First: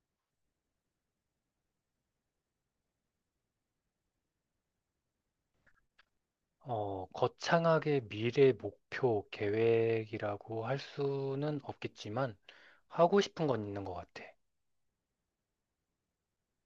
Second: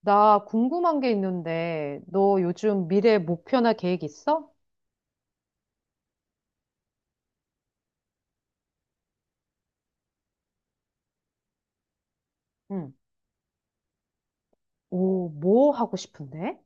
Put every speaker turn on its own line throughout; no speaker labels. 나 궁금한 게 있는데, 너 요즘 미래 목표나 계획 있어?
어, 거창하게 미래 목표 계획이라고 할 수는 없겠지만
응.
하고 싶은 건 있는 것 같아.
오, 뭐 하고 싶은데?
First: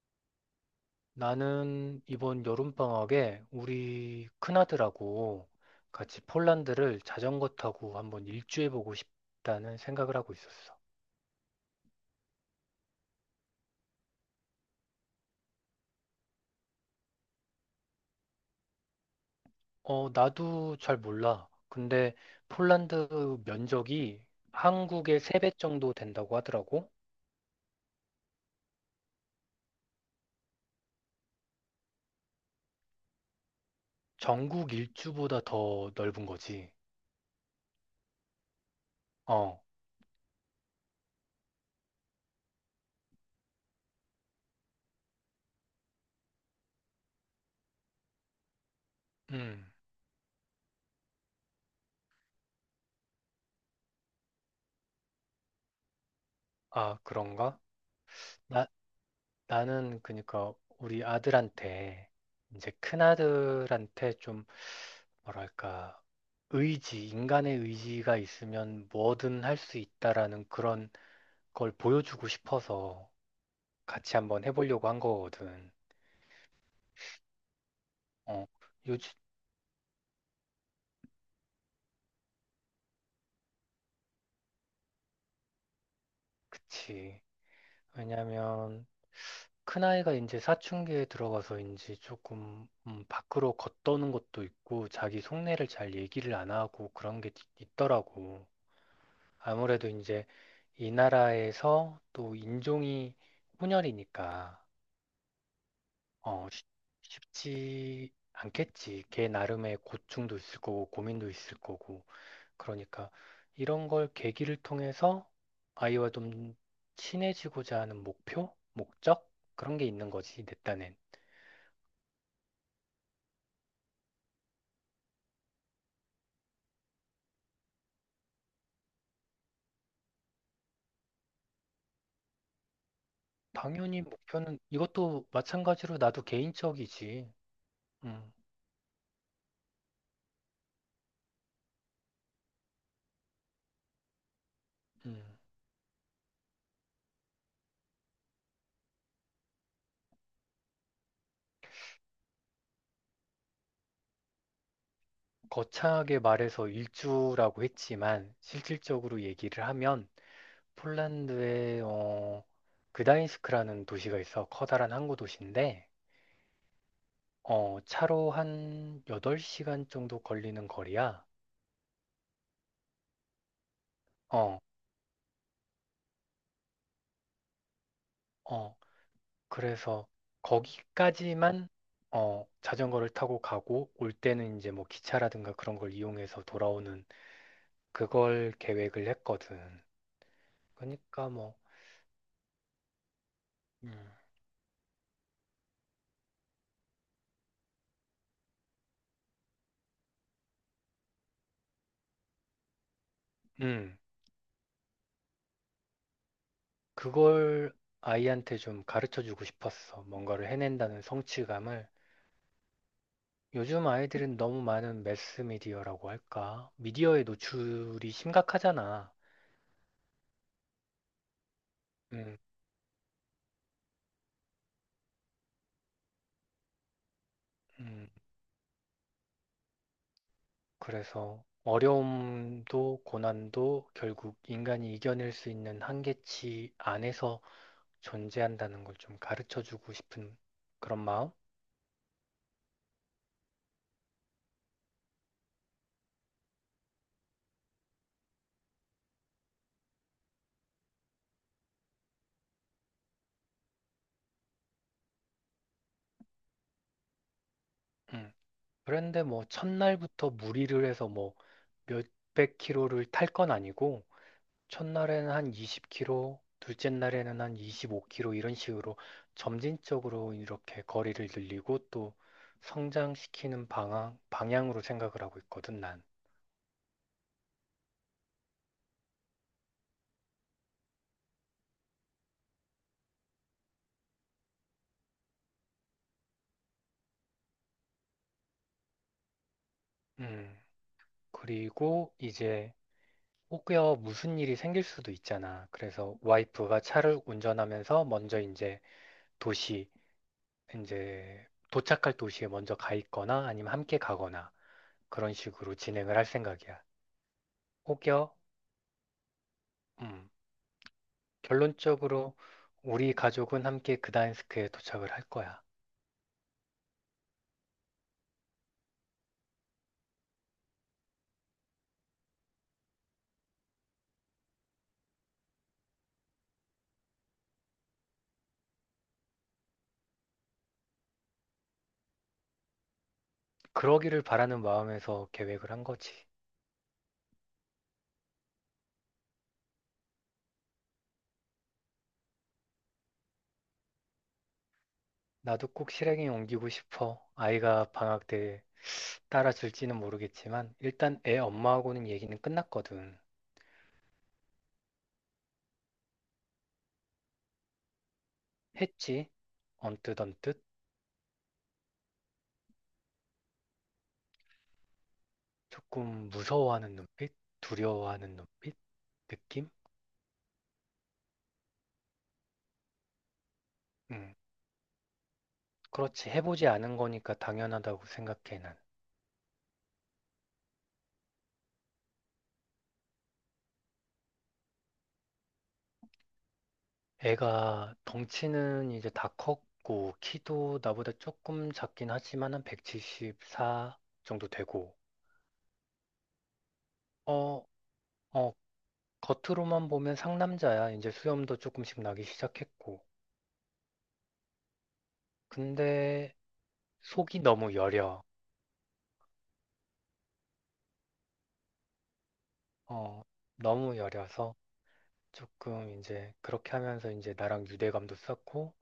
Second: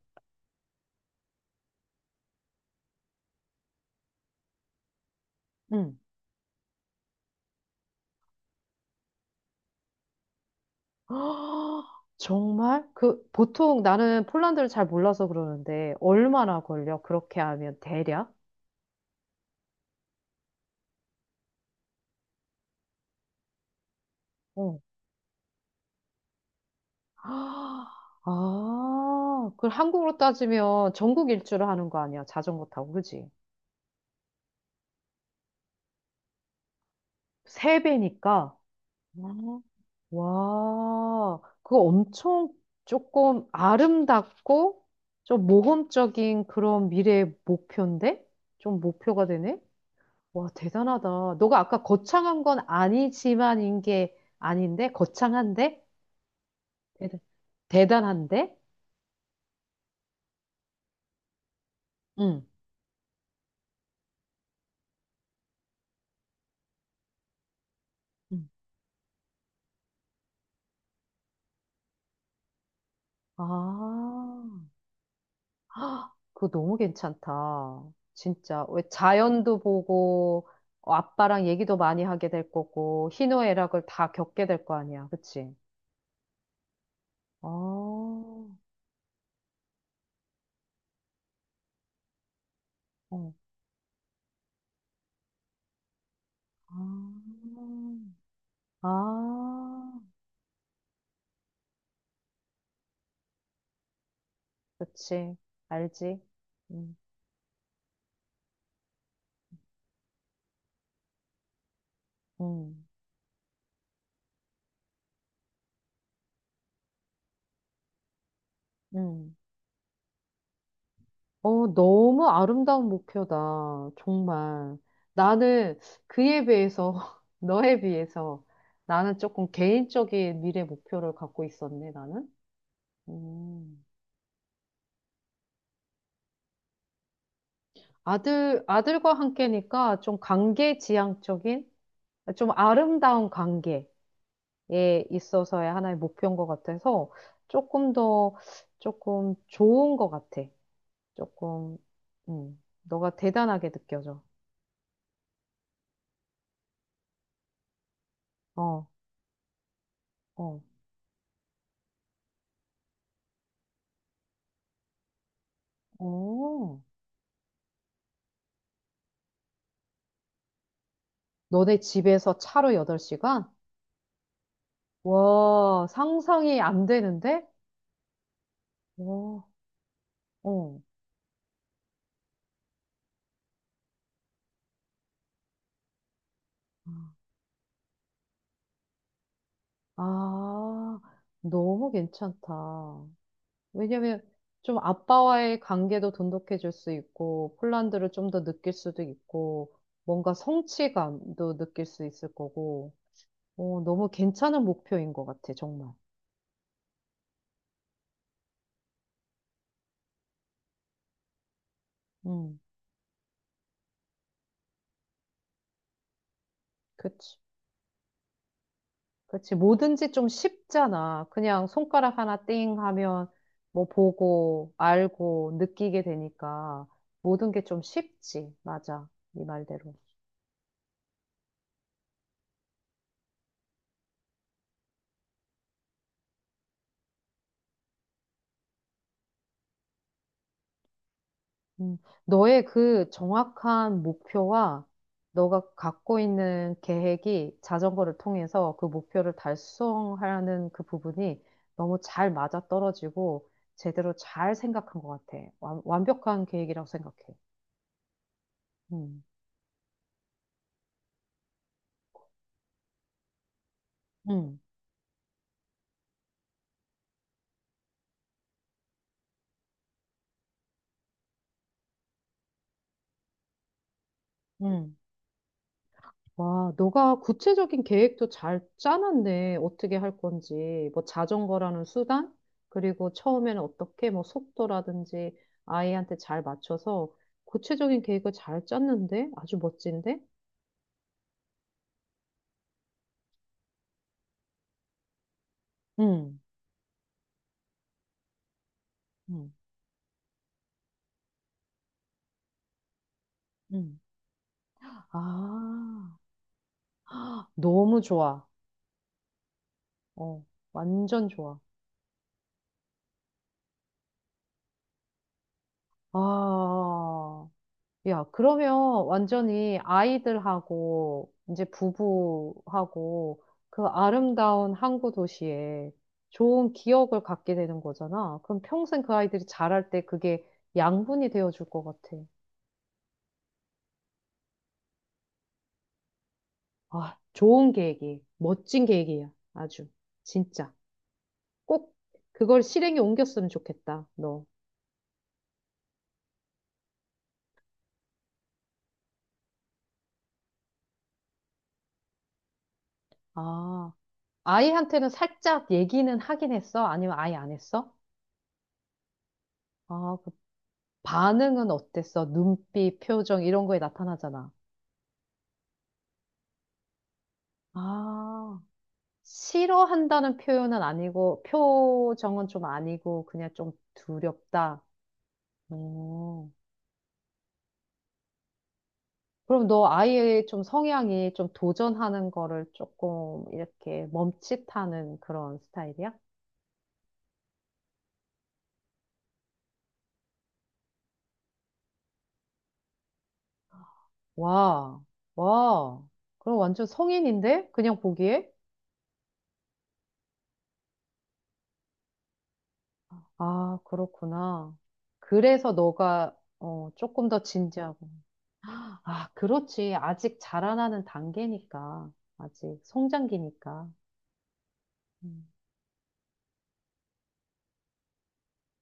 나는 이번 여름방학에 우리 큰아들하고
응.
같이 폴란드를 자전거 타고 한번 일주해보고 싶다는 생각을 하고 있었어.
정말? 그, 보통 나는 폴란드를 잘 몰라서 그러는데, 얼마나 걸려? 그렇게 하면 대략?
어, 나도 잘 몰라. 근데 폴란드 면적이
어.
한국의 3배 정도 된다고 하더라고.
아, 그 한국으로 따지면 전국 일주를 하는 거 아니야? 자전거 타고, 그지?
전국 일주보다 더 넓은 거지.
세 배니까.
어,
와, 그거 엄청 조금 아름답고 좀 모험적인 그런 미래의 목표인데? 좀 목표가 되네?
음.
와, 대단하다. 너가 아까 거창한 건 아니지만인 게 아닌데? 거창한데?
아,
대단,
그런가?
대단한데?
나, 나는 그러니까 우리 아들한테
응.
이제 큰아들한테 좀 뭐랄까 의지, 인간의 의지가
응.
있으면 뭐든 할 수 있다라는 그런 걸 보여주고 싶어서
아,
같이 한번 해보려고 한 거거든.
헉, 그거 너무 괜찮다.
어,
진짜. 왜
요즘,
자연도 보고, 어, 아빠랑 얘기도 많이 하게 될 거고, 희노애락을 다 겪게 될 거 아니야. 그치?
그치.
아, 어,
왜냐면 큰아이가 이제 사춘기에 들어가서인지 조금 밖으로 걷도는 것도 있고 자기 속내를 잘 얘기를 안
아,
하고 그런 게 있더라고.
아,
아무래도 이제 이 나라에서 또 인종이 혼혈이니까
그치. 알지.
어, 쉽-
음,
쉽지 않겠지. 걔 나름의 고충도 있을 거고 고민도 있을 거고.
음,
그러니까 이런 걸 계기를 통해서 아이와 좀 친해지고자 하는 목표, 목적
음.
그런 게 있는 거지, 내 딴엔.
어, 너무 아름다운 목표다. 정말. 나는 그에 비해서, 너에 비해서, 나는 조금 개인적인 미래 목표를 갖고 있었네, 나는. 음.
당연히 목표는 이것도 마찬가지로 나도 개인적이지. 음,
아들과 함께니까 좀 관계 지향적인, 좀 아름다운 관계. 에
음.
있어서의 하나의 목표인 것 같아서 조금 더 조금 좋은 것 같아. 조금 너가 대단하게 느껴져.
거창하게 말해서 일주라고 했지만
어,
실질적으로 얘기를 하면
어,
폴란드의 그다인스크라는 도시가 있어 커다란 항구 도시인데
어.
차로 한 8시간 정도 걸리는 거리야.
너네 집에서 차로 8시간?
어,
와, 상상이 안 되는데?
어,
와,
그래서
어.
거기까지만 자전거를 타고 가고 올 때는 이제 뭐 기차라든가 그런 걸 이용해서 돌아오는 그걸 계획을 했거든.
아,
그러니까 뭐
너무 괜찮다.
음,
왜냐면 좀 아빠와의 관계도 돈독해질 수 있고, 폴란드를 좀 더 느낄 수도 있고, 뭔가 성취감도 느낄 수 있을 거고, 어,
음.
너무 괜찮은 목표인 것 같아, 정말.
그걸 아이한테 좀 가르쳐 주고 싶었어. 뭔가를 해낸다는 성취감을.
음,
요즘 아이들은 너무 많은 매스미디어라고 할까? 미디어에
그치.
노출이 심각하잖아.
그치. 뭐든지 좀 쉽잖아. 그냥 손가락 하나
음,
띵 하면 뭐 보고, 알고, 느끼게 되니까 모든 게 좀
음,
쉽지. 맞아. 네 말대로.
그래서 어려움도 고난도 결국 인간이 이겨낼 수 있는 한계치 안에서 존재한다는 걸 좀 가르쳐 주고 싶은 그런 마음?
음, 너의 그 정확한 목표와 너가 갖고 있는 계획이 자전거를 통해서 그 목표를 달성하는 그 부분이 너무 잘 맞아떨어지고 제대로 잘 생각한 것 같아. 완벽한 계획이라고 생각해.
음.
음,
그런데 뭐 첫날부터 무리를 해서 뭐 몇백 킬로를 탈 건 아니고
음,
첫날에는 한 20km, 둘째 날에는 한 25km 이런 식으로 점진적으로 이렇게 거리를 늘리고 또 성장시키는 방향, 방향으로
음.
생각을 하고 있거든, 난.
와, 너가 구체적인 계획도 잘 짜놨네. 어떻게 할 건지. 뭐 자전거라는 수단? 그리고 처음에는 어떻게 뭐 속도라든지 아이한테 잘 맞춰서 구체적인 계획을 잘 짰는데? 아주 멋진데?
음, 그리고 이제 혹여 무슨 일이 생길 수도 있잖아. 그래서
응,
와이프가 차를 운전하면서 먼저 이제
응,
도시, 이제 도착할 도시에 먼저 가 있거나 아니면 함께
응.
가거나 그런 식으로
아,
진행을 할 생각이야.
너무
혹여,
좋아.
음,
어, 완전 좋아.
결론적으로 우리 가족은 함께 그다인스크에 도착을 할 거야.
아, 야, 그러면 완전히 아이들하고 이제 부부하고 그 아름다운 항구 도시에 좋은 기억을 갖게 되는 거잖아. 그럼 평생 그 아이들이 자랄 때 그게 양분이 되어줄 것 같아.
그러기를 바라는 마음에서 계획을 한 거지.
아, 멋진 계획이야. 아주. 진짜. 꼭 그걸 실행에 옮겼으면 좋겠다, 너.
나도 꼭 실행에 옮기고 싶어. 아이가 방학 때 따라줄지는 모르겠지만 일단 애 엄마하고는 얘기는 끝났거든.
아, 아이한테는 살짝 얘기는 하긴 했어? 아니면 아예 안 했어?
했지.
아,
언뜻 언뜻
반응은 어땠어? 눈빛, 표정 이런 거에 나타나잖아.
조금 무서워하는 눈빛, 두려워하는
아,
눈빛, 느낌?
싫어한다는 표현은 아니고 표정은 좀 아니고 그냥 좀
음,
두렵다.
그렇지.
오.
해보지 않은 거니까 당연하다고 생각해 난.
그럼 너 아이의 좀 성향이 좀 도전하는 거를 조금 이렇게 멈칫하는 그런 스타일이야?
애가 덩치는 이제 다 컸고, 키도 나보다 조금 작긴 하지만 한 174 정도 되고,
와, 와. 그럼 완전
어,
성인인데? 그냥 보기에?
어, 겉으로만 보면 상남자야. 이제 수염도 조금씩 나기 시작했고.
아, 그렇구나. 그래서
근데
너가 어, 조금
속이
더
너무
진지하고.
여려.
아, 그렇지. 아직 자라나는 단계니까. 아직
어,
성장기니까.
너무 여려서
음,
조금 이제 그렇게 하면서 이제 나랑 유대감도 쌓고,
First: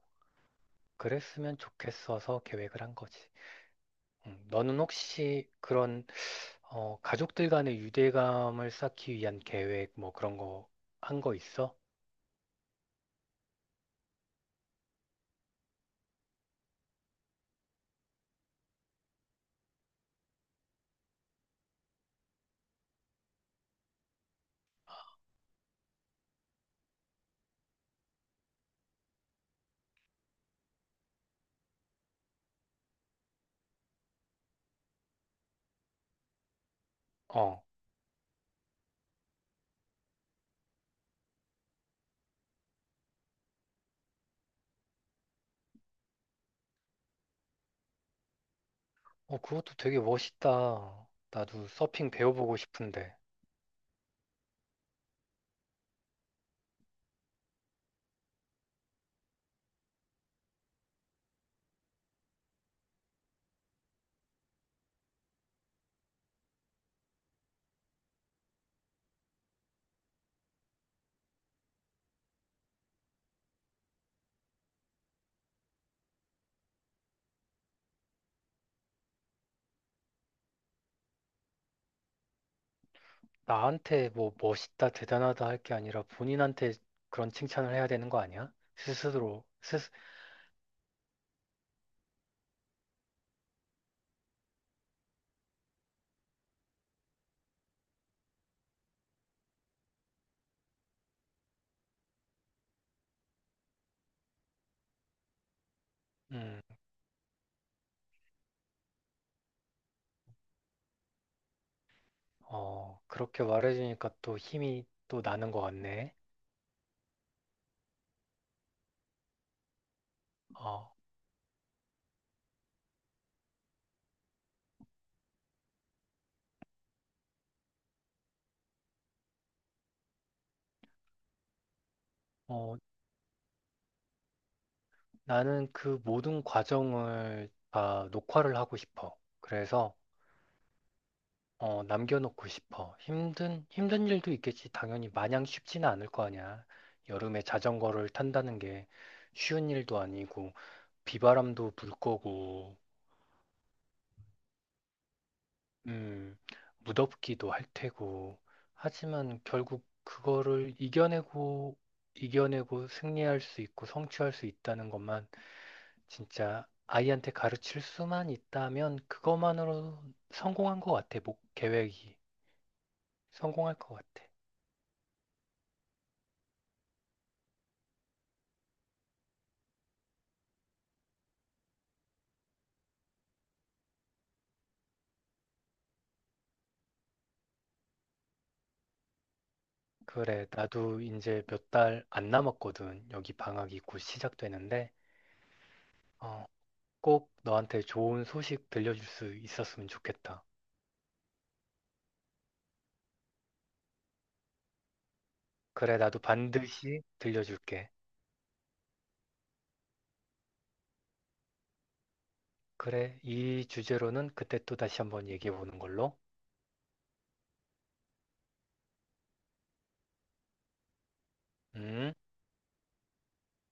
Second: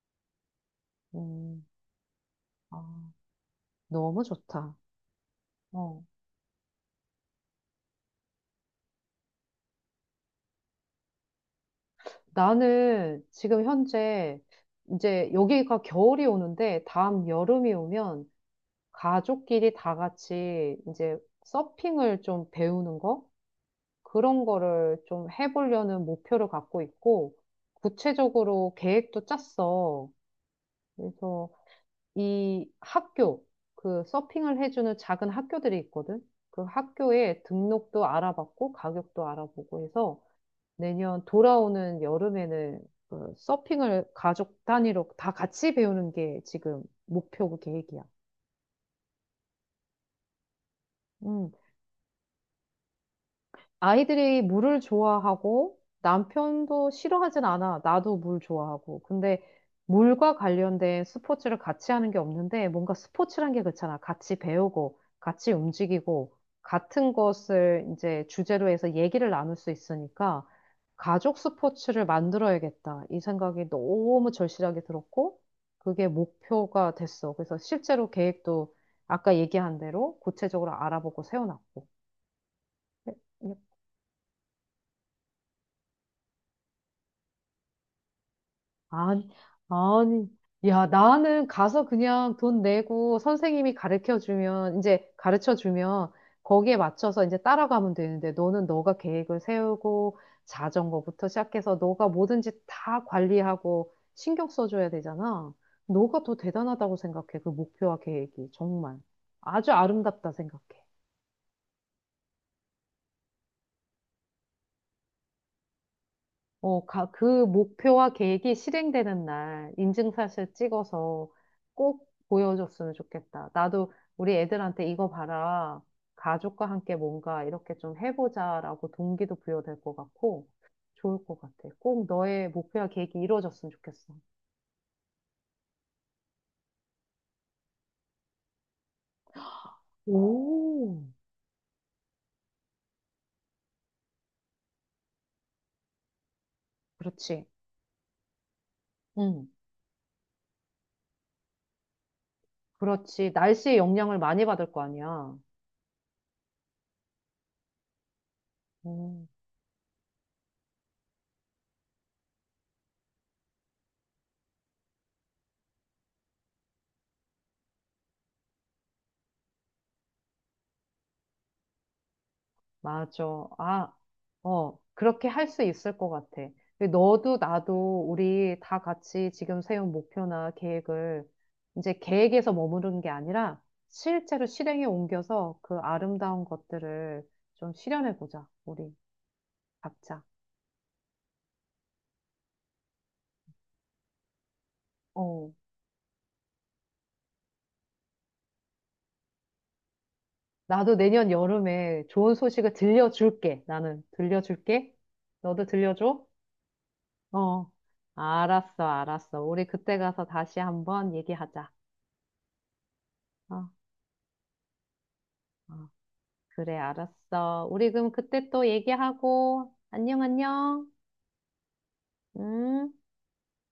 그랬으면
음,
좋겠어서 계획을 한
아,
거지.
너무 좋다.
너는 혹시
어.
그런 가족들 간의 유대감을 쌓기 위한 계획, 뭐 그런 거, 한 거 있어?
나는 지금 현재 이제 여기가 겨울이 오는데 다음 여름이 오면 가족끼리 다 같이 이제 서핑을 좀 배우는 거? 그런 거를 좀 해보려는 목표를 갖고 있고 구체적으로 계획도 짰어. 그래서 이 학교, 그 서핑을 해주는 작은 학교들이 있거든. 그 학교에
어,
등록도 알아봤고 가격도 알아보고 해서 내년 돌아오는 여름에는 그 서핑을 가족 단위로 다 같이 배우는 게 지금 목표고 계획이야.
어, 그것도 되게 멋있다.
음.
나도 서핑 배워보고 싶은데.
아이들이 물을 좋아하고 남편도 싫어하진 않아. 나도 물 좋아하고. 근데 물과 관련된 스포츠를 같이 하는 게 없는데 뭔가 스포츠란 게 그렇잖아. 같이 배우고, 같이 움직이고, 같은 것을 이제 주제로 해서 얘기를 나눌 수 있으니까 가족 스포츠를 만들어야겠다. 이 생각이 너무 절실하게 들었고, 그게 목표가 됐어. 그래서 실제로 계획도 아까 얘기한 대로 구체적으로 알아보고 세워놨고.
나한테 뭐 멋있다, 대단하다 할 게 아니라 본인한테 그런 칭찬을 해야 되는 거 아니야?
아니,
스스로.
아니, 야, 나는 가서 그냥 돈 내고 선생님이 가르쳐 주면, 이제 가르쳐 주면 거기에 맞춰서 이제 따라가면 되는데 너는 너가 계획을 세우고 자전거부터 시작해서 너가 뭐든지 다 관리하고 신경 써줘야 되잖아. 너가 더
음,
대단하다고 생각해, 그 목표와 계획이. 정말. 아주 아름답다 생각해.
어, 그렇게 말해주니까 또 힘이 또 나는 것 같네.
어, 그 목표와 계획이 실행되는 날 인증샷을
어,
찍어서 꼭 보여줬으면 좋겠다. 나도 우리 애들한테 이거 봐라. 가족과 함께 뭔가 이렇게 좀 해보자라고 동기도 부여될 것 같고 좋을 것 같아. 꼭 너의
어,
목표와 계획이 이루어졌으면 좋겠어.
나는 그 모든 과정을 다 녹화를 하고 싶어. 그래서
오.
남겨놓고 싶어. 힘든 일도 있겠지. 당연히 마냥 쉽지는 않을 거 아니야. 여름에
그렇지.
자전거를 탄다는 게
응.
쉬운 일도 아니고, 비바람도 불 거고,
그렇지. 날씨의 영향을 많이 받을 거 아니야.
음, 무덥기도 할 테고.
음.
하지만 결국 그거를 이겨내고 승리할 수 있고 성취할 수 있다는 것만 진짜 아이한테 가르칠 수만 있다면 그것만으로 성공한 것 같아. 계획이.
맞아.
성공할
아,
것 같아.
어, 그렇게 할 수 있을 것 같아. 너도 나도 우리 다 같이 지금 세운 목표나 계획을 이제 계획에서 머무르는 게 아니라 실제로 실행에 옮겨서 그 아름다운 것들을 좀 실현해 보자. 우리 각자.
그래, 나도 이제 몇 달 안 남았거든. 여기 방학이 곧 시작되는데,
어,
어, 꼭 너한테 좋은 소식 들려줄 수 있었으면 좋겠다.
나도 내년 여름에 좋은 소식을 들려줄게. 나는 들려줄게. 너도
그래, 나도
들려줘?
반드시
어,
들려줄게.
알았어. 우리 그때 가서 다시 한번 얘기하자.
그래, 이
어.
주제로는 그때 또 다시 한번 얘기해 보는
어.
걸로.
그래, 알았어. 우리 그럼 그때 또 얘기하고, 안녕.
음.
음.